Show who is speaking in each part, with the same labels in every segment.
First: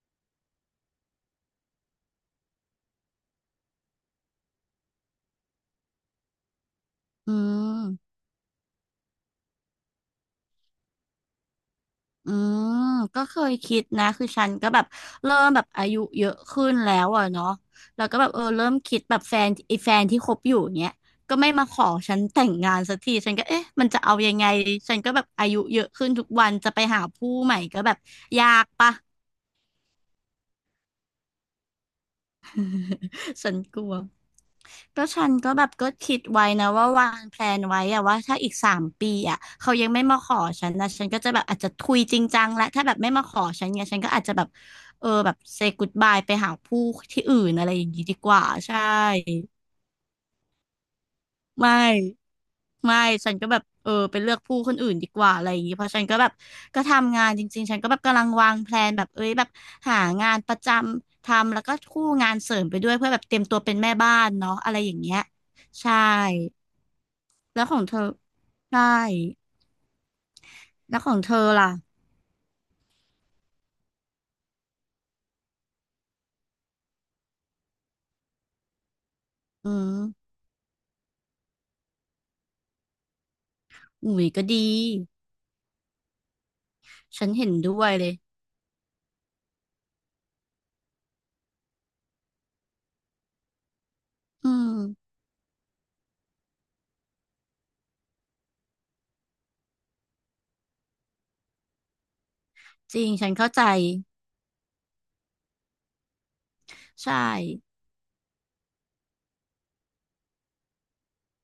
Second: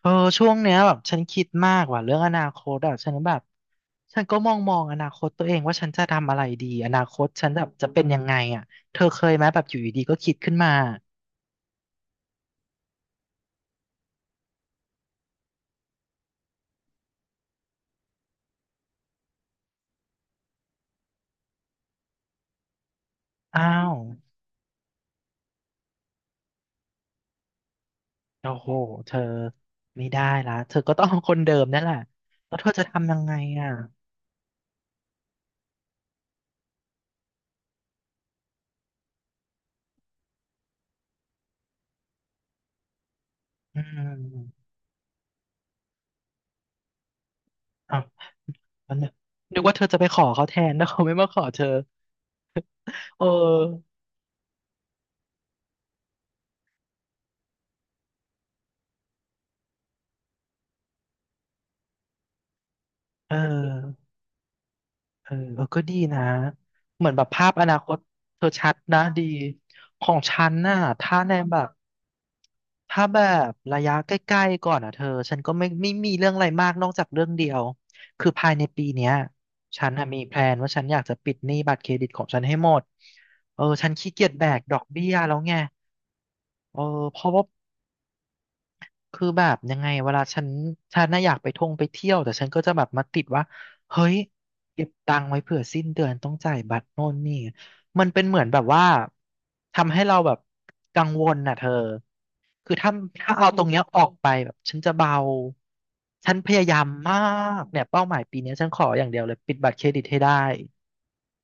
Speaker 1: เออช่วงเนี้ยแบบฉันคิดมากว่ะเรื่องอนาคตอ่ะฉันแบบฉันก็มองอนาคตตัวเองว่าฉันจะทำอะไรดีอนาคต
Speaker 2: อื
Speaker 1: ฉันแบบจะเป็น
Speaker 2: ม
Speaker 1: ยังไงอ่ะเธอเคยไหมแบบอยู่ดีๆก็คิดขึ้นมา
Speaker 2: อืมก็เคยคิดนะคือฉันก็แบบเริ่มแบบอายุเยอะขึ้นแล้วอ่ะเนาะแล้วก็แบบเออเริ่มคิดแบบแฟนไอ้แฟนที่คบอยู่เนี้ยก็ไม่มาขอฉันแต่งงานสักทีฉันก็
Speaker 1: อ้า
Speaker 2: เอ๊ะมัน
Speaker 1: ว
Speaker 2: จะเอายังไงฉันก็แบบอายุเยอะขึ้นทุกวันจะไปหาผู้ใหม่ก็แบบยา
Speaker 1: โอ้
Speaker 2: ก
Speaker 1: โห
Speaker 2: ปะ
Speaker 1: เธอไม่ได้ละเธอก็ต้องเอาคนเดิมนั่นแหละแล้วเธอจะทำยังไง
Speaker 2: ฉัน
Speaker 1: อ่ะ
Speaker 2: กลัว ก็ฉันก็แบบก็คิดไว้นะว่าวางแพลนไว้อะว่าถ้าอีกสามปีอะเขายังไม่มาขอฉันนะฉันก็จะแบบอาจจะทุยจริงจังและถ้าแบบไม่มาขอฉัน
Speaker 1: อื
Speaker 2: เนี่ยฉันก็อาจจะแบบ
Speaker 1: ม
Speaker 2: เออแบบเซ y ก o ดบายไปหาผู้ที่อื่นอะไรอย่าง
Speaker 1: อ้าว
Speaker 2: นี้ดีกว่าใช่
Speaker 1: แล้วนึกว่าเธอจะไปขอเขาแทนแล้วเขาไม่มาขอเธอ
Speaker 2: ไม่ไม่
Speaker 1: เออ
Speaker 2: ฉันก็แบบเออไปเลือกผู้คนอื่นดีกว่าอะไรอย่างนี้เพราะฉันก็แบบก็ทำงานจริงๆฉันก็แบบกำลังวางแพลนแบบเอ้ยแบบหางานประจำทำแล้วก็คู่งานเสริมไปด้วยเพื่อแบบ
Speaker 1: เอ
Speaker 2: เต
Speaker 1: อ
Speaker 2: รียมตัวเป็นแม่บ้านเนาะอะไรอย่างเงี้ย
Speaker 1: เออเออก็
Speaker 2: ใช่
Speaker 1: ดีนะ เหมือนแบบภาพ
Speaker 2: แล้
Speaker 1: อ
Speaker 2: วข
Speaker 1: นา
Speaker 2: อง
Speaker 1: ค
Speaker 2: เธ
Speaker 1: ต
Speaker 2: อ
Speaker 1: เธอชัด
Speaker 2: ใช่
Speaker 1: นะดี ของฉันน่ะ
Speaker 2: แล้วขอ
Speaker 1: ถ้า
Speaker 2: งเธ
Speaker 1: ใน
Speaker 2: อ
Speaker 1: แบ
Speaker 2: ล่ะ
Speaker 1: บถ้าแบบระยะใกล้ๆก่อนอ่ะเธอ ฉันก็ไม่มีเรื่องอะไรมากนอกจากเรื่องเดียว คือภายในปีเนี้ย
Speaker 2: อื
Speaker 1: ฉัน
Speaker 2: ม
Speaker 1: น่ะมีแพลนว่าฉันอยากจะปิดหนี้บัตรเครดิตของฉันให้หมดเออฉันขี้
Speaker 2: อุ๋
Speaker 1: เกี
Speaker 2: ย
Speaker 1: ยจ
Speaker 2: ก็
Speaker 1: แบก
Speaker 2: ดี
Speaker 1: ดอกเบี้ยแล้วไงเออเพ
Speaker 2: ฉัน
Speaker 1: ราะว่า
Speaker 2: เห็นด้วยเลย
Speaker 1: คือแบบยังไงเวลาฉันฉันน่ะอยากไปท่องไปเที่ยวแต่ฉันก็จะแบบมาติดว่าเฮ้ย
Speaker 2: อืม
Speaker 1: เก็บตังค์ไว้เผื่อสิ้นเดือนต้องจ่ายบัตรโน่นนี่มันเป็นเหมือนแบบว่าทำให้เราแบบกังวลน่ะเธอคือถ้า
Speaker 2: จริงฉัน
Speaker 1: ถ้าเอา
Speaker 2: เข้า
Speaker 1: ตร
Speaker 2: ใจ
Speaker 1: งเนี้ยออกไปแบบฉันจะเบาฉันพยายาม
Speaker 2: ใช่
Speaker 1: มากเนี่ยเป้าหมายปีเนี้ยฉันขออย่างเดียวเลยปิดบัตรเครดิตให้ได้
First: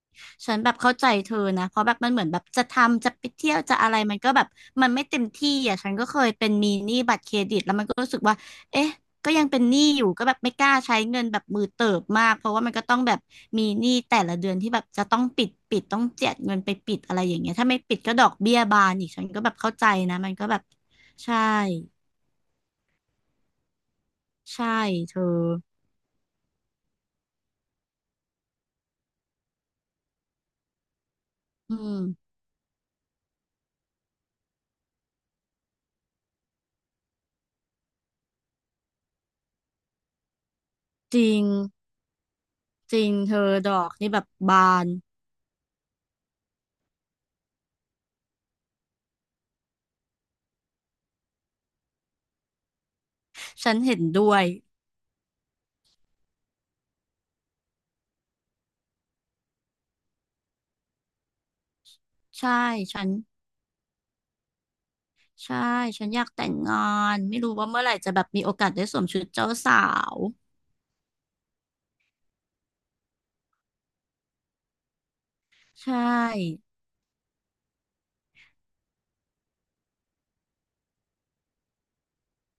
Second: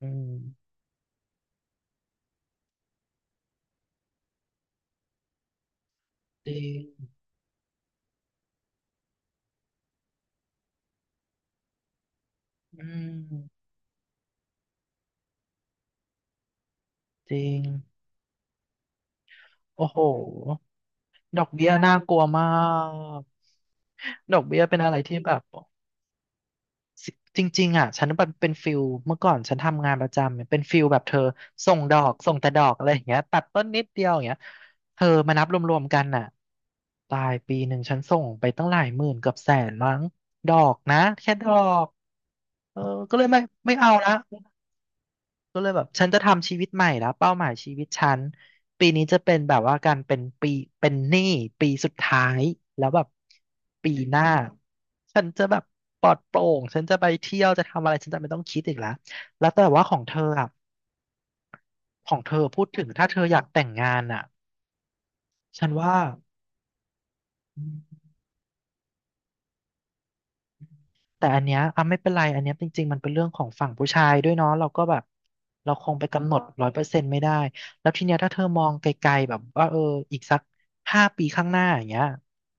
Speaker 1: อืม
Speaker 2: ฉันแบบเข้าใจเธอนะ เพราะแบบมันเหมือนแบบจะทำจะไปเที่ยวจะอะไรมันก็แบบมันไม่เต็มที่อ่ะ ฉันก็เคยเป็
Speaker 1: จ
Speaker 2: น
Speaker 1: ริ
Speaker 2: มี
Speaker 1: ง
Speaker 2: หนี้บัตรเครดิตแล้วมันก็รู้สึกว่าเอ๊ะก็ยังเป็นหนี้อยู่ก็แบบไม่กล้าใช้เงินแบบมือเติบมากเพราะว่ามัน
Speaker 1: อื
Speaker 2: ก็ต้องแบบมี
Speaker 1: ม
Speaker 2: หนี้แต่ละเดือนที่แบบจะต้องปิดปิดต้องเจียดเงินไปปิดอะไรอ
Speaker 1: จ
Speaker 2: ย่าง
Speaker 1: ริ
Speaker 2: เงี้ย
Speaker 1: ง
Speaker 2: ถ้าไม่ปิดก็ดอกเบี้ยบานอีกฉันก็แบบเข้าใจ
Speaker 1: โอ้โห
Speaker 2: นะมันก็แบบใช่
Speaker 1: ดอกเบี้ยน่ากลัวมากดอกเบี้ย
Speaker 2: ใช่
Speaker 1: เป็นอะไร
Speaker 2: เธ
Speaker 1: ที่
Speaker 2: อ
Speaker 1: แบบจริงๆอ่ะฉันเป็นฟิลเมื่อก่อนฉันทำงานประจำเนี่ยเป็นฟิลแบบเธอส่
Speaker 2: อื
Speaker 1: งดอก
Speaker 2: ม
Speaker 1: ส่งแต่ดอกอะไรอย่างเงี้ยตัดต้นนิดเดียวอย่างเงี้ยเธอมานับรวมๆกันน่ะตายปีหนึ่งฉันส่งไปตั้งหลายหมื่นเกือบ100,000มั้งดอกนะ
Speaker 2: จ
Speaker 1: แค่
Speaker 2: ริ
Speaker 1: ด
Speaker 2: ง
Speaker 1: อกเออ
Speaker 2: จริง
Speaker 1: ก็เลย
Speaker 2: เธ
Speaker 1: ไม่
Speaker 2: อด
Speaker 1: ไม่
Speaker 2: อ
Speaker 1: เอา
Speaker 2: กนี่
Speaker 1: ละ
Speaker 2: แบบบาน
Speaker 1: ก็เลยแบบฉันจะทำชีวิตใหม่แล้วเป้าหมายชีวิตฉันปีนี้จะเป็นแบบว่าการเป็นปีเป็นหนี้ปีสุดท้ายแล้วแบบ
Speaker 2: ฉัน
Speaker 1: ปี
Speaker 2: เห็น
Speaker 1: ห
Speaker 2: ด้
Speaker 1: น้า
Speaker 2: วย
Speaker 1: ฉันจะแบบปลอดโปร่งฉันจะไปเที่ยวจะทำอะไรฉันจะไม่ต้องคิดอีกแล้วแล้วแต่ว่าของเธออ่ะของเธอ
Speaker 2: ใช่
Speaker 1: พูดถึง
Speaker 2: ฉั
Speaker 1: ถ้า
Speaker 2: น
Speaker 1: เธออยากแต่งงานอ่ะ
Speaker 2: ใช่
Speaker 1: ฉันว่า
Speaker 2: ฉันอยากแต่งงานไม่รู้ว่าเมื่อไหร่จะแบบมีโอกาสได้สวมชุดเจ้าสาว
Speaker 1: แต่อันเนี้ยอ่ะไม่เป็นไรอันเนี้ยจริงๆมันเป็นเรื่องของฝั่งผู้ชายด้วยเนาะเราก็แบบเราค
Speaker 2: ใช
Speaker 1: งไปกำหนด
Speaker 2: ่
Speaker 1: 100%ไม่ได้แล้วทีเนี้ยถ้าเธอมองไกลๆแบบว่าเอออีกสักห้าปีข้างหน้าอย่างเงี้ย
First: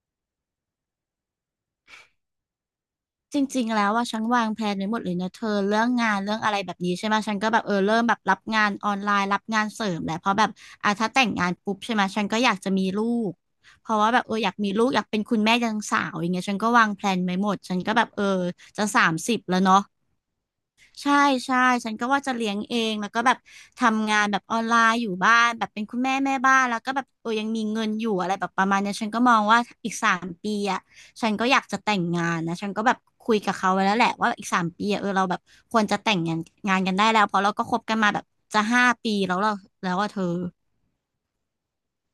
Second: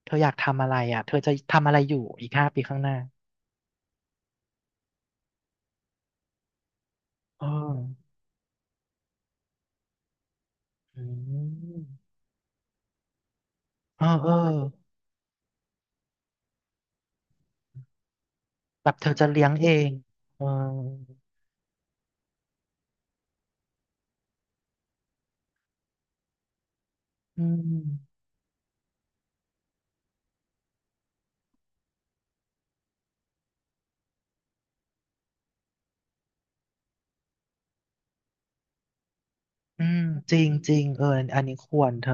Speaker 1: เธออยากทำอะไรอ่ะเธอจะทำอะไรอยู่อีกห้าปีข้างหน้า
Speaker 2: จริงๆแล้วว่าฉันวางแผนไว้หมดเลยนะเธอเรื่องงานเรื่องอะไรแบบนี้ใช่ไหมฉัน
Speaker 1: เอ
Speaker 2: ก็แบบเออเริ่ม
Speaker 1: อ
Speaker 2: แบบรับงานออนไลน์รับงานเสริมแหละเพราะแบบอ่ะ
Speaker 1: อื
Speaker 2: ถ้าแต่งงานปุ๊บ
Speaker 1: ม
Speaker 2: ใช่ไหมฉันก็อยากจะมีลูกเพราะ
Speaker 1: เออ
Speaker 2: ว่าแบบ
Speaker 1: เออ
Speaker 2: เอออยากมีลูกอยากเป็นคุณแม่ยังสาวอย่างเงี้ยฉันก็วางแผนไว้หมดฉันก็แบบเออจะ
Speaker 1: แบบ
Speaker 2: สา
Speaker 1: เธอ
Speaker 2: ม
Speaker 1: จะ
Speaker 2: สิบ
Speaker 1: เลี้ยง
Speaker 2: แล้ว
Speaker 1: เอ
Speaker 2: เนาะ
Speaker 1: งเออ
Speaker 2: ใช่ใช่ฉันก็ว่าจะเลี้ยงเองแล้วก็แบบทำงานแบบออนไลน์อยู่บ้านแบบเป็นคุณแม่แม่บ้านแล้วก็แบบเออ
Speaker 1: อื
Speaker 2: ยังมีเงินอยู่
Speaker 1: ม
Speaker 2: อะไรแบบประมาณเนี้ยฉันก็มองว่าอีกสามปีอ่ะฉันก็อยากจะแต่งงานนะฉันก็แบบคุยกับเขาไว้แล้วแหละว่าอีกสามปีอะเออเราแบบควรจะแต่งงานกันได้แล้วเพราะเราก็คบกันมาแบบจะห้าปีแล้วเรา
Speaker 1: อื
Speaker 2: แล้ว
Speaker 1: ม
Speaker 2: ว่าเธอ
Speaker 1: จริงจริงเอออันนี้ควรเธอ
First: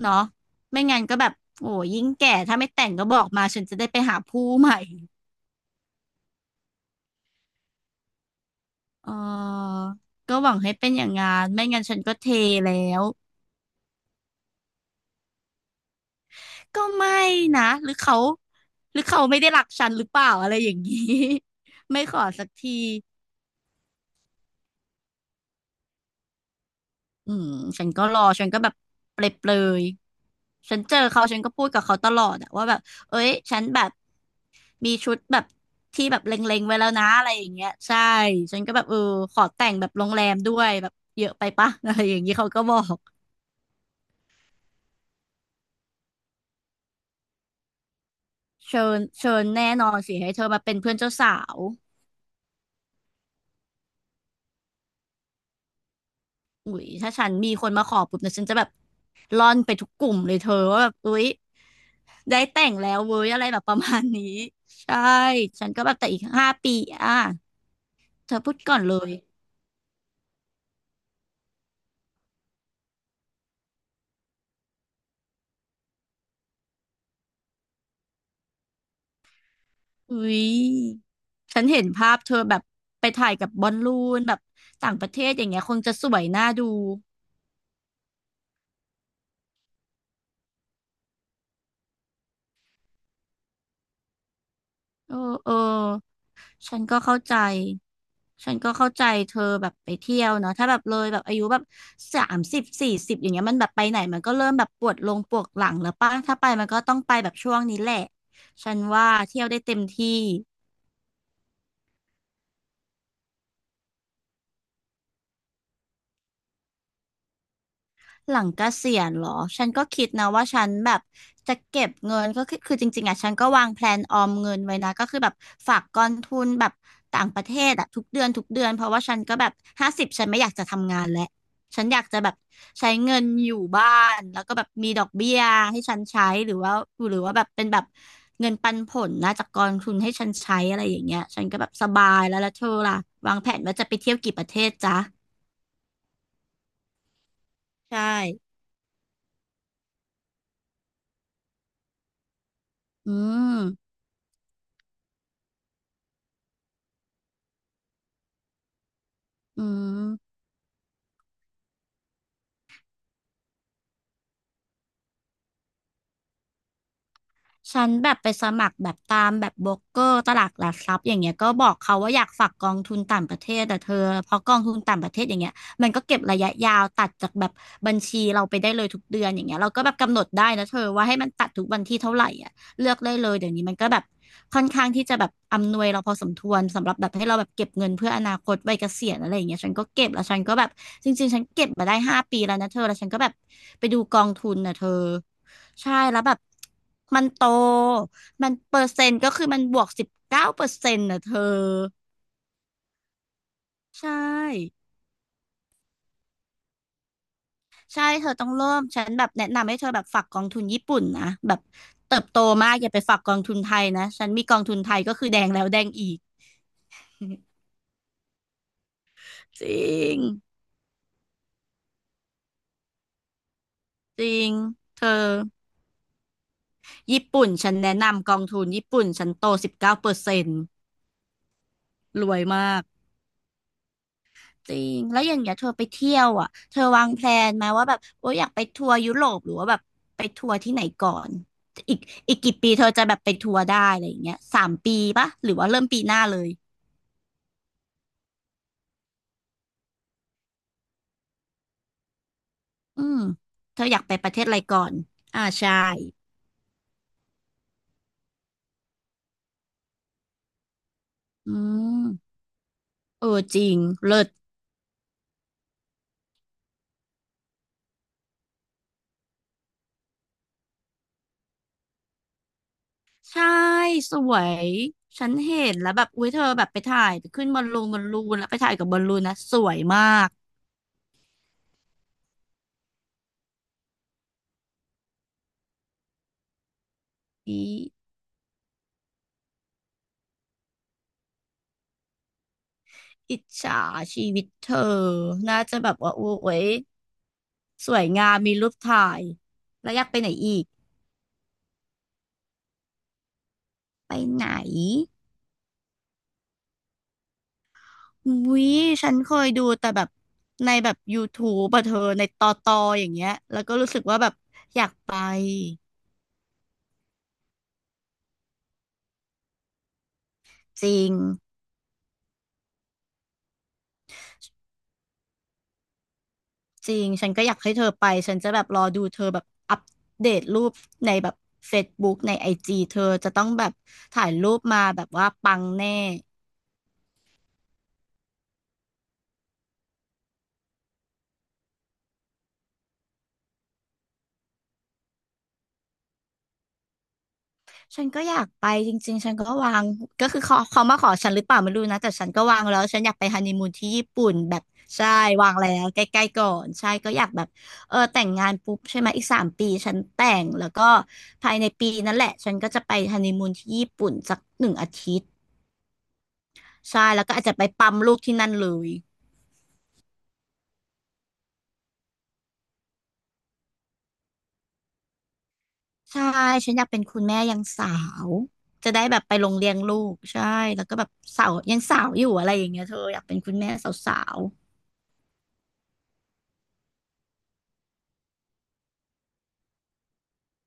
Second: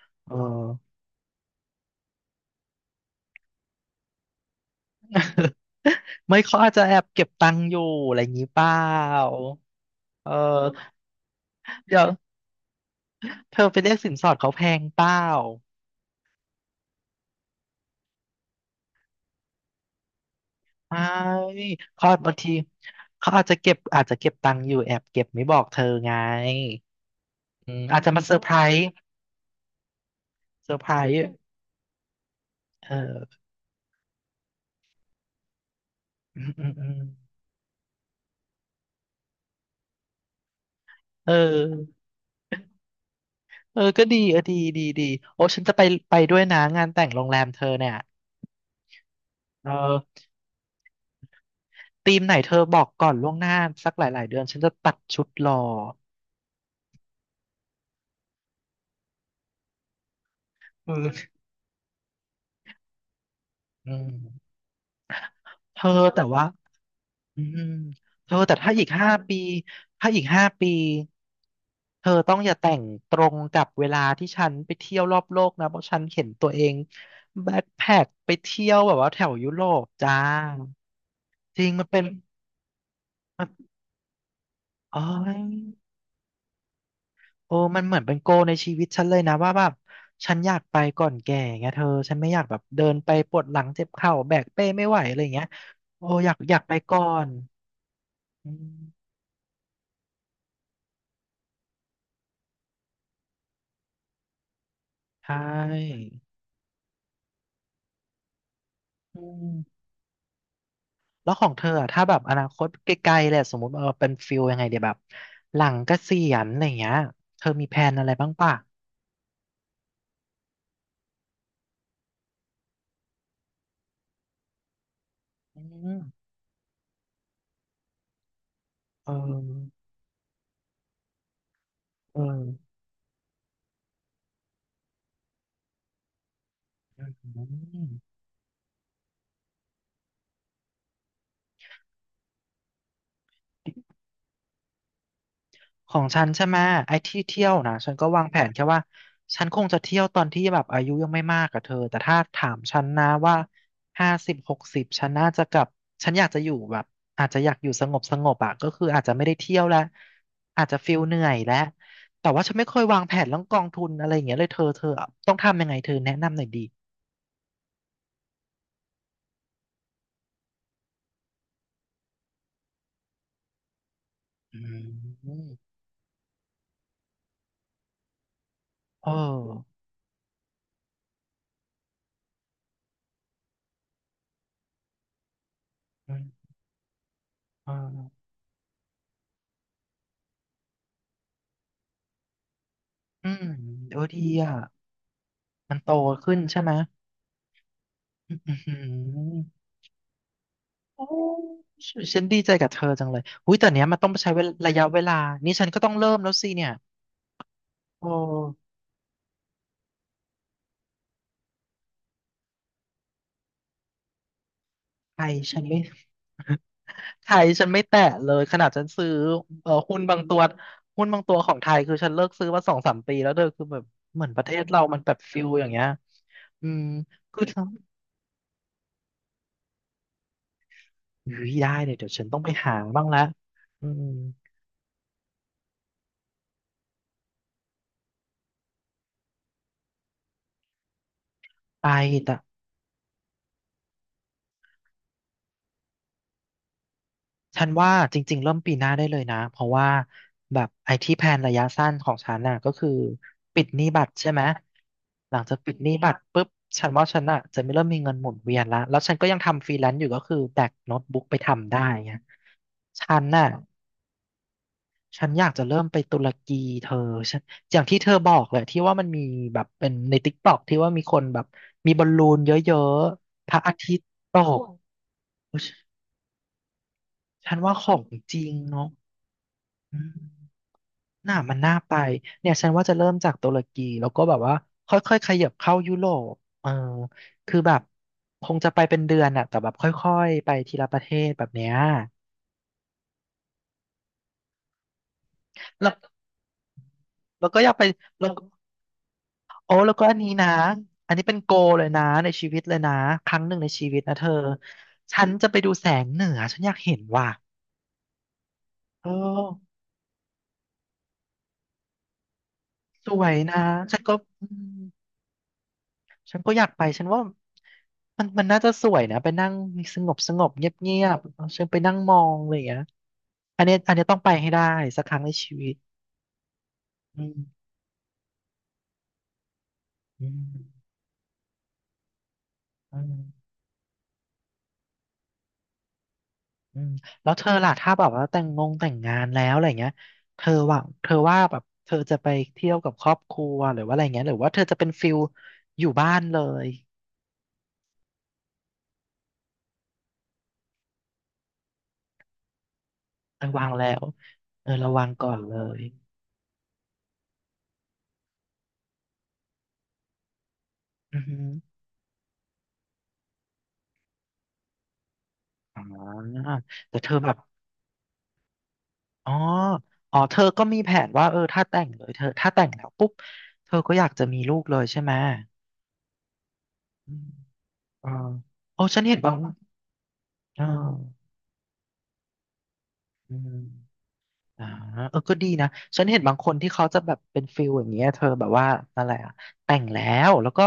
Speaker 2: เนาะ
Speaker 1: เออ
Speaker 2: ไม่งั้นก็แบบโอ้ยิ่งแก่ถ้าไม่แต่งก็บอกมาฉันจะได้ไปหาผู้ใหม่
Speaker 1: ไม่เขาอาจจะแอบเก็บตังค์อยู่อะไรอย่างนี้เปล่า
Speaker 2: เออ
Speaker 1: เอ
Speaker 2: ก็หวังให้เป็น
Speaker 1: อ
Speaker 2: อย่างงานไม่งั้นฉั
Speaker 1: เดี๋
Speaker 2: น
Speaker 1: ยว
Speaker 2: ก็เทแล้ว
Speaker 1: เธอไปเรียกสินสอดเขาแพงเปล่า
Speaker 2: ก็ไม่นะหรือเขาหรือเขาไม่ได้รักฉันหรือเปล่าอะไรอย่างนี้
Speaker 1: ไม่
Speaker 2: ไม่
Speaker 1: เขา
Speaker 2: ขอ
Speaker 1: บาง
Speaker 2: สัก
Speaker 1: ที
Speaker 2: ที
Speaker 1: เขาอาจจะเก็บตังค์อยู่แอบเก็บไม่บอกเธอไง
Speaker 2: อืม
Speaker 1: อืม
Speaker 2: ฉัน
Speaker 1: อาจ
Speaker 2: ก็
Speaker 1: จะ
Speaker 2: ร
Speaker 1: มา
Speaker 2: อ
Speaker 1: เซอร์
Speaker 2: ฉั
Speaker 1: ไพ
Speaker 2: น
Speaker 1: ร
Speaker 2: ก็แบบ
Speaker 1: ส์
Speaker 2: เปรยเปรย
Speaker 1: เซอ
Speaker 2: ฉั
Speaker 1: ร์
Speaker 2: น
Speaker 1: ไพร
Speaker 2: เจอ
Speaker 1: ส์
Speaker 2: เขาฉันก็พูดกับเขาตลอดอะว่าแบบ
Speaker 1: เออ
Speaker 2: เอ้ยฉันแบบมีชุดแบบที่แบบเล
Speaker 1: อืม
Speaker 2: ็ง
Speaker 1: อื
Speaker 2: ๆ
Speaker 1: ม
Speaker 2: ไว้
Speaker 1: อื
Speaker 2: แล้ว
Speaker 1: ม
Speaker 2: นะอะไรอย่างเงี้ยใช่ฉันก็แบบเออขอแต่งแบบโรงแรมด้วยแบบเย
Speaker 1: เ
Speaker 2: อะไปปะ อะ
Speaker 1: ออ
Speaker 2: ไรอย่างนี้เขาก็บอก
Speaker 1: เออก็ดีเออดีดีดีโอ้ฉันจะไปไปด้วยนะงานแต่งโรงแรมเธอเนี่ย
Speaker 2: เชิญเชิญแน่
Speaker 1: เอ
Speaker 2: นอนสิ
Speaker 1: อ
Speaker 2: ให้เธอมาเป็นเพื่อนเจ้าสาว
Speaker 1: ธีมไหนเธอบอกก่อนล่วงหน้าสักหลายๆเดือนฉันจะตัดชุดรอ
Speaker 2: อุ๊ยถ้าฉันมีคนมาขอปุ๊บเนี่ยฉันจะแบบร่อนไปทุกกลุ่มเลยเธอว่าแบ
Speaker 1: เอ
Speaker 2: บอุ๊
Speaker 1: อ
Speaker 2: ยได้แต่งแล้วเว้ยอะไรแบบประ
Speaker 1: อื
Speaker 2: มาณนี้
Speaker 1: ม
Speaker 2: ใช่ฉัน
Speaker 1: เธ
Speaker 2: ก็
Speaker 1: อ
Speaker 2: แบบแต่อี
Speaker 1: แต่
Speaker 2: ก
Speaker 1: ว่า
Speaker 2: ห้าปีอ่ะ
Speaker 1: อืมเธ
Speaker 2: เธ
Speaker 1: อ
Speaker 2: อพู
Speaker 1: แต่
Speaker 2: ด
Speaker 1: ถ้า
Speaker 2: ก่อน
Speaker 1: อีก
Speaker 2: เล
Speaker 1: ห้า
Speaker 2: ย
Speaker 1: ปีถ้าอีกห้าปีเธอต้องอย่าแต่งตรงกับเวลาที่ฉันไปเที่ยวรอบโลกนะเพราะฉันเห็นตัวเองแบ็คแพ็คไปเที่ยวแบบว่าแถวยุโรปจ้า
Speaker 2: อุ๊ย
Speaker 1: จ
Speaker 2: ฉัน
Speaker 1: ริง
Speaker 2: เห็
Speaker 1: มั
Speaker 2: น
Speaker 1: นเป็น
Speaker 2: ภาพเธอแบบไปถ่าย
Speaker 1: มั
Speaker 2: กั
Speaker 1: น
Speaker 2: บบอลลูนแบบต่าง
Speaker 1: โอ้
Speaker 2: ประเทศ
Speaker 1: ย
Speaker 2: อย่างเงี้ยคงจะสวยน่าดู
Speaker 1: โอ้มันเหมือนเป็นโกลในชีวิตฉันเลยนะว่าแบบฉันอยากไปก่อนแก่ไงเธอฉันไม่อยากแบบเดินไปปวดหลังเจ็บเข่าแบกเป้ไม่ไหว
Speaker 2: เอ
Speaker 1: อะไรอย่าง
Speaker 2: อ
Speaker 1: เงี้ย
Speaker 2: เออ
Speaker 1: โอ้อยากไป
Speaker 2: ฉันก็
Speaker 1: ก่อ
Speaker 2: เข้า
Speaker 1: น
Speaker 2: ใจ
Speaker 1: อื
Speaker 2: ฉันก็เข้าใจ
Speaker 1: ม
Speaker 2: เธอแบบไปเที่ยวเนาะถ้าแบบเลยแบบอายุแบบ30 40อย่างเงี้ยมันแบบไปไหนมันก็เริ่มแบบปวดลง
Speaker 1: ใช่
Speaker 2: ปวดหลังแล้วป่ะถ้าไปมันก็ต้องไปแบบช่วงนี้แหละ ฉันว่า
Speaker 1: อื
Speaker 2: เที่ยวได้เต็ม
Speaker 1: ม
Speaker 2: ที่
Speaker 1: แล้วของเธออะถ้าแบบอนาคตไกลๆเลยอะสมมติเออเป็นฟิลยังไงเดี๋ยวแบบหลังเกษียณอะไรอย่างเงี้ยเธอมีแผนอะไรบ้าง
Speaker 2: หลัง
Speaker 1: ป่ะ
Speaker 2: เกษียณเหรอ ฉันก็คิดนะว่าฉันแบบจะเก็บเงินก็คือจริงๆอ่ะฉันก็วางแพลนออมเงินไว้นะก็คือแบบ
Speaker 1: อื
Speaker 2: ฝากก
Speaker 1: ม
Speaker 2: องทุนแบบต่างประเทศอ่ะทุกเดือนทุกเดือนเพราะว่า
Speaker 1: เอ
Speaker 2: ฉันก็แบบ
Speaker 1: อ
Speaker 2: 50ฉันไม่อยากจะทำงานแล้วฉันอยากจะ
Speaker 1: เอ
Speaker 2: แบบ
Speaker 1: อ
Speaker 2: ใช้เงินอยู่บ้านแล้วก็แบบมีดอกเบี้ยให้ฉันใช้หรือว่า
Speaker 1: อ
Speaker 2: หรือว่า
Speaker 1: ื
Speaker 2: แบบเป็นแบบ
Speaker 1: ม
Speaker 2: เงินปันผลนะจากกองทุนให้ฉันใช้อะไรอย่างเงี้ยฉันก็แบบสบายแล้วแล้วเธอล่ะวางแผนว่าจะไปเที่ยวกี่ประเทศจ๊ะ
Speaker 1: ของฉันใช่ไหมไอ้ที่เที่ยวนะฉัน
Speaker 2: ใช่
Speaker 1: ก็วางแผนแค่ว่าฉันคงจะเที่ยวตอนที่แบบอายุยังไม่มากกับเธอแต่ถ้าถามฉันนะ
Speaker 2: อื
Speaker 1: ว่า
Speaker 2: ม
Speaker 1: 5060ฉันน่าจะกลับฉันอยากจะอยู่แบบอาจจะอยากอยู่สงบสงบอ่ะก็คืออาจจะไม่ได้เที่ย
Speaker 2: อื
Speaker 1: วแล้ว
Speaker 2: ม
Speaker 1: อาจจะฟิลเหนื่อยแล้วแต่ว่าฉันไม่เคยวางแผนเรื่องกองทุนอะไรอย่างเงี้ยเลยเธอเธอต้องทำยังไงเธอแนะนำหน่อยดี
Speaker 2: ฉันแบบไปสมัครแบบตามแบบโบรกเกอร์ตลาดหลักทรัพย์อย่างเงี้ยก็บอกเขาว่าอยากฝากกองทุนต่างประเทศแต่เธอเพราะกอ
Speaker 1: อื
Speaker 2: งทุนต่างประเทศอย่างเงี้ย
Speaker 1: ม
Speaker 2: มันก็เก็บระยะยาวตัดจากแบบบัญชีเราไปได้เลยทุก
Speaker 1: เออ
Speaker 2: เดือนอย่างเงี้ยเราก็แบบกำหนดได้นะเธอว่าให้มันตัดทุกวันที่เท่าไหร่อ่ะเลือกได้เลยเดี๋ยวนี้มันก็แบบค่อนข้างที่จะแบบอำนวยเราพ
Speaker 1: อื
Speaker 2: อสมค
Speaker 1: ม
Speaker 2: วรสำหรับแบบให้เราแบบเก็
Speaker 1: เอ
Speaker 2: บเงินเพื่ออ
Speaker 1: อ
Speaker 2: นาคตวัยเกษียณอะไรอย่างเงี้ยฉันก็เก็บแล้วฉันก็แบบจริงๆฉันเก็บมาได้5 ปีแล้วนะเธอแล้วฉันก็
Speaker 1: อื
Speaker 2: แบบ
Speaker 1: ม
Speaker 2: ไป
Speaker 1: โอ้
Speaker 2: ดูก
Speaker 1: ดี
Speaker 2: องทุ
Speaker 1: อ่ะ
Speaker 2: นนะเธอ
Speaker 1: มันโต
Speaker 2: ใช่แล้วแบ
Speaker 1: ขึ้น
Speaker 2: บ
Speaker 1: ใช่ไหม
Speaker 2: มันโต
Speaker 1: อื
Speaker 2: มันเปอร์เซ็นต์ก็คือมัน
Speaker 1: ม
Speaker 2: บวกสิบเก้าเปอร์เซ็น
Speaker 1: โอ้
Speaker 2: ต์นะเธอ
Speaker 1: ยฉันดีใจกับเธอจังเลยหุ้ยแต่เนี้ยมัน
Speaker 2: ใช
Speaker 1: ต้องใช้เวลาระ
Speaker 2: ่
Speaker 1: ยะเวลานี่ฉันก็ต้องเริ่มแล้วสิเนี่ยโอ
Speaker 2: ใช่เธอต้องเริ่
Speaker 1: ้
Speaker 2: มฉันแบบแนะนำให้เธอแบบฝากกองทุนญี่ปุ่นนะแบบเติบโตมากอย่าไปฝากกองทุนไทยนะฉันมีกองทุนไทยก็
Speaker 1: ไท
Speaker 2: คือ
Speaker 1: ย
Speaker 2: แดง
Speaker 1: ฉั
Speaker 2: แล้
Speaker 1: น
Speaker 2: วแด
Speaker 1: ไม่
Speaker 2: งอีก
Speaker 1: ไทยฉันไม่แตะเลยขนาดฉันซื้อ
Speaker 2: จริ
Speaker 1: หุ้นบา
Speaker 2: ง
Speaker 1: งตัวหุ้นบางตัวของไทยคือฉันเลิกซื้อมาสองสามปีแล้วเธอคือแบบเห
Speaker 2: จ
Speaker 1: มือ
Speaker 2: ริ
Speaker 1: นประเท
Speaker 2: ง
Speaker 1: ศเรามั
Speaker 2: เธ
Speaker 1: น
Speaker 2: อ
Speaker 1: แบบฟิลอย่างเงี้ยอืม
Speaker 2: ญี่
Speaker 1: คือ
Speaker 2: ปุ่น
Speaker 1: ทง
Speaker 2: ฉันแนะนำกองทุนญี่ปุ่นฉันโตสิบเก้าเปอร์เซ็นต์
Speaker 1: อุ้ยได้เลยเดี๋ยวฉั
Speaker 2: ร
Speaker 1: น
Speaker 2: ว
Speaker 1: ต้อ
Speaker 2: ย
Speaker 1: งไปหา
Speaker 2: มาก
Speaker 1: บ้างละอืม
Speaker 2: จริง แล้วอย่างเงี้ยเธอไปเที่ยวอ่ะเธอวางแพลนไหมว่าแบบโอ้ยอยากไปทัวร์ยุโรปหรือว่าแบบไปทัวร์ที่ไหนก่อน
Speaker 1: ไป
Speaker 2: อีก
Speaker 1: แต่
Speaker 2: อีกกี่ปีเธอจะแบบไปทัวร์ได้อะไรอย่างเงี้ยสามปีปะหรือว่าเริ่มปีหน้าเลย
Speaker 1: ฉันว่าจริงๆเริ่มปีหน้าได้เลยนะเพราะว่าแบบไอที่แพลนระยะสั้นของฉันน่ะก็คือ
Speaker 2: อืม
Speaker 1: ปิดห
Speaker 2: เธอ
Speaker 1: นี้
Speaker 2: อยา
Speaker 1: บั
Speaker 2: ก
Speaker 1: ต
Speaker 2: ไป
Speaker 1: ร
Speaker 2: ป
Speaker 1: ใช่
Speaker 2: ระเท
Speaker 1: ไหม
Speaker 2: ศอะไรก่อน
Speaker 1: หลั
Speaker 2: อ่า
Speaker 1: งจาก
Speaker 2: ใช่
Speaker 1: ปิดหนี้บัตรปุ๊บฉันว่าฉันน่ะจะไม่เริ่มมีเงินหมุนเวียนละแล้วฉันก็ยังทำฟรีแลนซ์อยู่ก็คือแบกโน้ตบุ๊กไป
Speaker 2: อื
Speaker 1: ทำได้ไง
Speaker 2: ม
Speaker 1: ฉัน
Speaker 2: เออ
Speaker 1: น่ะ
Speaker 2: จริงเลิศ
Speaker 1: ฉันอยากจะเริ่มไปตุรกีเธอฉันอย่างที่เธอบอกเลยที่ว่ามันมีแบบเป็นในติ๊กต็อกที่ว่ามีคนแบบมีบอลลูนเยอะ
Speaker 2: ใช่
Speaker 1: ๆพระอาทิตย์
Speaker 2: ส
Speaker 1: ต
Speaker 2: ว
Speaker 1: ก
Speaker 2: ย ฉันเห็นแล้วแบบอุ้ยเธอแบบไปถ่ายขึ้น
Speaker 1: ฉั
Speaker 2: บ
Speaker 1: น
Speaker 2: อล
Speaker 1: ว่า
Speaker 2: ลู
Speaker 1: ข
Speaker 2: นบ
Speaker 1: อ
Speaker 2: อ
Speaker 1: ง
Speaker 2: ลลู
Speaker 1: จ
Speaker 2: น
Speaker 1: ริ
Speaker 2: แล้ว
Speaker 1: ง
Speaker 2: ไปถ่ายกับ
Speaker 1: เนาะ
Speaker 2: บอลลูนนะสวย
Speaker 1: อื
Speaker 2: มา
Speaker 1: ม
Speaker 2: ก
Speaker 1: น่ามันน่าไปเนี่ยฉันว่าจะเริ่มจากตุรกีแล้วก็แบบว่าค่อยๆขยับเข้ายุโรปเออคือ
Speaker 2: อี
Speaker 1: แบบคงจะไปเป็นเดือนอะแต่แบบค่อยๆไปทีละประเทศแบบเนี้ย
Speaker 2: อิจฉาชีวิตเธอน่าจะแบ
Speaker 1: แล้ว
Speaker 2: บว่าโอ้ย
Speaker 1: แล้วก็อยากไป
Speaker 2: สวย
Speaker 1: แล้
Speaker 2: งา
Speaker 1: ว
Speaker 2: มมีรูปถ่าย
Speaker 1: โอ้
Speaker 2: แล้
Speaker 1: แล้
Speaker 2: ว
Speaker 1: ว
Speaker 2: อ
Speaker 1: ก็
Speaker 2: ยาก
Speaker 1: อั
Speaker 2: ไป
Speaker 1: น
Speaker 2: ไห
Speaker 1: นี้
Speaker 2: น
Speaker 1: นะ
Speaker 2: อีก
Speaker 1: อันนี้เป็นโกเลยนะในชีวิตเลยนะครั้งหนึ่งในชีวิต
Speaker 2: ไป
Speaker 1: นะเธอ
Speaker 2: ไหน
Speaker 1: ฉันจะไปดูแสงเหนือฉันอยากเห็นว่ะ
Speaker 2: วิ๊ย
Speaker 1: เออ
Speaker 2: ฉันเคยดูแต่แบบในแบบ YouTube อะเธอในตอตออ
Speaker 1: ส
Speaker 2: ย่าง
Speaker 1: ว
Speaker 2: เงี้ย
Speaker 1: ยนะ
Speaker 2: แล้วก็รู้
Speaker 1: ฉั
Speaker 2: สึ
Speaker 1: น
Speaker 2: ก
Speaker 1: ก็
Speaker 2: ว่าแบบ
Speaker 1: อืม
Speaker 2: อยากไป
Speaker 1: ฉันก็อยากไป ฉันว่ามันน่าจะสวยนะไปนั่งสงบสงบเงียบ
Speaker 2: จ
Speaker 1: เงี
Speaker 2: ริ
Speaker 1: ย
Speaker 2: ง
Speaker 1: บๆฉันไปนั่งมองอะไรอย่างเงี้ยอันเนี้ยต้องไปให้ได้สักครั้งในชีวิต
Speaker 2: จริง
Speaker 1: อื
Speaker 2: ฉัน
Speaker 1: ม
Speaker 2: ก็อยากให้เธอไปฉันจะแบบรอดูเธอแบบอัป
Speaker 1: อื
Speaker 2: เดตรูป
Speaker 1: ม
Speaker 2: ในแบบ Facebook ในไอจี
Speaker 1: อื
Speaker 2: เธอจะต้
Speaker 1: ม
Speaker 2: องแบบถ่ายรูปมาแบบว่าปังแน่
Speaker 1: อืมแล้วเธอล่ะถ้าแบบว่าแต่งงานแล้วอะไรเงี้ยเธอว่าแบบเธอจะไปเที่ยวกับครอบครัวหรือว่าอะไรเงี้ยหรือว่าเธอจะเป็นฟิลอยู่บ้านเลย
Speaker 2: ฉันก็อยากไปจริงๆ ฉันก็วางก็คือเขามาขอฉันหรือเปล่าไม่รู้นะแต่ฉันก็วางแล้วฉันอยากไปฮัน
Speaker 1: ระ
Speaker 2: นี
Speaker 1: วั
Speaker 2: มู
Speaker 1: ง
Speaker 2: น
Speaker 1: แล้
Speaker 2: ที่
Speaker 1: ว
Speaker 2: ญี่ปุ่นแบบ
Speaker 1: เออระวั
Speaker 2: ใช่
Speaker 1: งก่อน
Speaker 2: วา
Speaker 1: เล
Speaker 2: งแล้
Speaker 1: ย
Speaker 2: วใกล้ๆก่อนใช่ก็อยากแบบเออแต่งงานปุ๊บใช่ไหมอีกสามปีฉันแต่งแล้วก็
Speaker 1: อือฮึ
Speaker 2: ภายในปีนั่นแหละฉันก็จะไปฮันนีมูนที่ญี่ปุ่นสัก1 อาทิตย์
Speaker 1: อ๋อแต่
Speaker 2: ใช่
Speaker 1: เธอ
Speaker 2: แล้ว
Speaker 1: แบ
Speaker 2: ก็
Speaker 1: บ
Speaker 2: อาจจะไปปั๊มลูกที่นั่นเลย
Speaker 1: อ๋อเธอก็มีแผนว่าเออถ้าแต่งเลยเธอถ้าแต่งแล้วปุ๊บเธอก็อยากจะมีลูกเลยใช่ไหม
Speaker 2: ใช่ฉันอยากเป็น
Speaker 1: อื
Speaker 2: คุณ
Speaker 1: ม
Speaker 2: แม่ยังสา
Speaker 1: เออ
Speaker 2: ว
Speaker 1: โอ้
Speaker 2: จะ
Speaker 1: ฉั
Speaker 2: ได้
Speaker 1: นเห็
Speaker 2: แบ
Speaker 1: น
Speaker 2: บ
Speaker 1: บา
Speaker 2: ไป
Speaker 1: ง
Speaker 2: ลงเลี้ยงลูกใช่
Speaker 1: เออ
Speaker 2: แล้วก็แบบสาวยังสาวอยู่อะไรอย่างเงี้ยเธออยาก
Speaker 1: อื
Speaker 2: เป็น
Speaker 1: ม
Speaker 2: คุณแม่สาว
Speaker 1: อ่าเออก็ดีนะฉันเห็นบางคนที่เขาจะแบบเป็นฟิลอย่างเงี้ยเธอแบบว่าอะไรอะแต่งแล้วก็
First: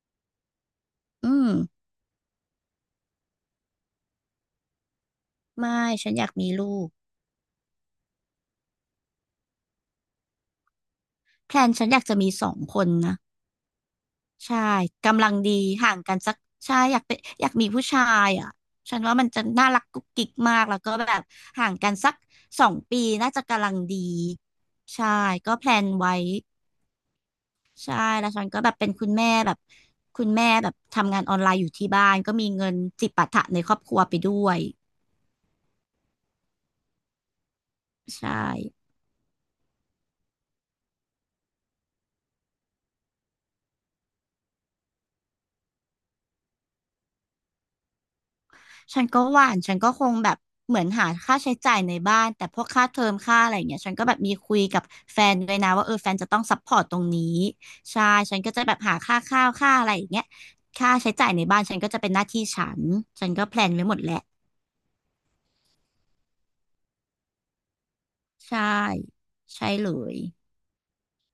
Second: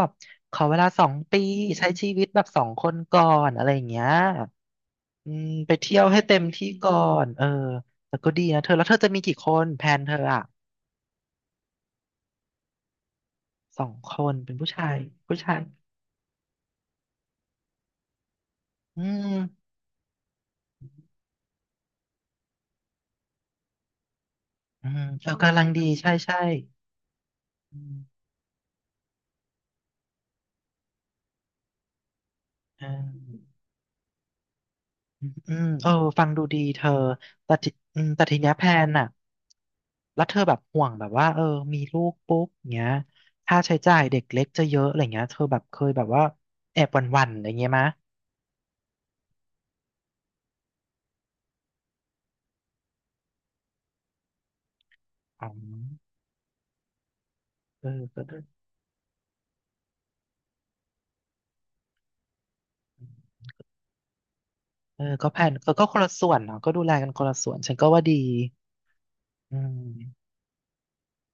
Speaker 1: ขอเวลาสอง
Speaker 2: ๆอื
Speaker 1: ปี
Speaker 2: ม
Speaker 1: ใช้ชีวิตแบบสองคนก่อนอะไรอย่างเงี้ยอืมไป
Speaker 2: ไม่
Speaker 1: เที่ยว
Speaker 2: ฉัน
Speaker 1: ให้
Speaker 2: อยาก
Speaker 1: เต็ม
Speaker 2: มี
Speaker 1: ที่
Speaker 2: ลูก
Speaker 1: ก่อนเออแต่ก็ดีนะเธอแล้วเธอจะมีกี่คนแพลนเธออะ
Speaker 2: แพลนฉันอยากจะมี2 คนนะ
Speaker 1: สองคนเป็น
Speaker 2: ใช่
Speaker 1: ผู้ชาย
Speaker 2: กำลัง
Speaker 1: ผู้
Speaker 2: ดี
Speaker 1: ชาย
Speaker 2: ห่างกันสักใช่อยากเป็นอยากมีผู้ชายอ่ะฉั
Speaker 1: อื
Speaker 2: นว่ามัน
Speaker 1: ม
Speaker 2: จะน่ารักกุ๊กกิ๊กมากแล้วก็แบบห่างกันสัก2 ปีน่าจะกำลังดี
Speaker 1: อืม
Speaker 2: ใช่
Speaker 1: เออ
Speaker 2: ก็
Speaker 1: กำลั
Speaker 2: แพ
Speaker 1: ง
Speaker 2: ล
Speaker 1: ดี
Speaker 2: น
Speaker 1: ใช่
Speaker 2: ไว้
Speaker 1: ใช่อื
Speaker 2: ใช่
Speaker 1: ม
Speaker 2: แล้วฉันก็แบบเป็นคุณแม่แบบคุณแม่แบบทำงานออนไลน์อยู่ที่บ้านก็มีเงิน
Speaker 1: อ่า
Speaker 2: จิปาถะในครอบครัวไปด้วย
Speaker 1: อืมเออฟังดูดีเธอแต่ทีอืมแต่
Speaker 2: ใช่
Speaker 1: ทีเนี้ยแพลนน่ะแล้วเธอแบบห่วงแบบว่าเออมีลูกปุ๊บเงี้ยค่าใช้จ่ายเด็กเล็กจะเยอะอะไรเงี้ยเธอแบบเคยแบบว่าแอบหวั่นๆอะไรเงี้ยมะ
Speaker 2: ฉันก็หว่านฉันก็คงแบบเหมือนหาค่าใช้จ่ายในบ้าน แต่พวกค่าเทอมค่าอะไรอย่างเงี้ยฉันก็แบบมีคุยกับแฟน
Speaker 1: อ๋อ
Speaker 2: ด้วยนะว่าเออแฟนจะต้องซัพพอร์ตตรงนี้
Speaker 1: เออ
Speaker 2: ใช่
Speaker 1: ก็
Speaker 2: ฉั
Speaker 1: ได้
Speaker 2: นก็จะแบบหาค่าข้าวค่าอะไรอย่างเงี้ยค่าใช้จ่ายในบ้านฉันก็จะเป็นหน้าที่ฉัน ฉันก็แพลนไว้หมดแหละ
Speaker 1: เออก็แพลนเออก็คนละส่วนเนาะก็ดูแลกันคนละส่วน ฉันก็ว่าดี
Speaker 2: ใช่
Speaker 1: อื
Speaker 2: ใช่เลย
Speaker 1: ม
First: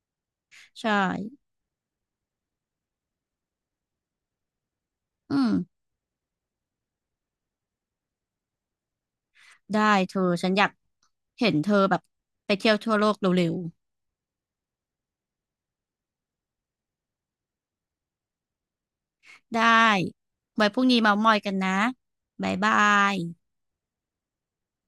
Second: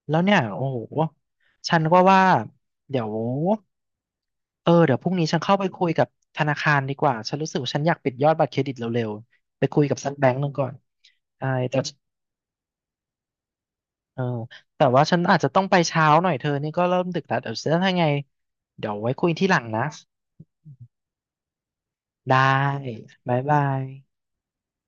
Speaker 1: แล้วเนี่ยโอ้
Speaker 2: ใ
Speaker 1: โห
Speaker 2: ช่
Speaker 1: ฉันก็ว่าเดี๋ยว เออเดี๋ยวพรุ่งนี้ฉั
Speaker 2: อื
Speaker 1: น
Speaker 2: ม
Speaker 1: เข้าไปคุยกับธนาคารดีกว่าฉันรู้สึกว่าฉันอยากปิดยอดบัตรเครดิตเร็วๆไปคุ
Speaker 2: ได้
Speaker 1: ยกับซัก
Speaker 2: เธอ
Speaker 1: แบงก์ห
Speaker 2: ฉั
Speaker 1: นึ่
Speaker 2: น
Speaker 1: ง
Speaker 2: อ
Speaker 1: ก่อ
Speaker 2: ยาก
Speaker 1: นใช่
Speaker 2: เห็นเธอ
Speaker 1: แต่
Speaker 2: แบบไปเที่ยวทั่วโลกเร็ว
Speaker 1: เออแต่ว่าฉันอาจจะต้องไปเช้าหน่อยเธอนี่ก็เริ่มดึกแล้วเดี๋ยวเจะทำไงเดี๋ยวไว้คุยที่ห
Speaker 2: ๆ
Speaker 1: ลัง
Speaker 2: ได้
Speaker 1: นะ
Speaker 2: ไว้พรุ่งนี้เมามอยกันนะ
Speaker 1: ได้
Speaker 2: บ๊ายบาย
Speaker 1: บ๊ายบาย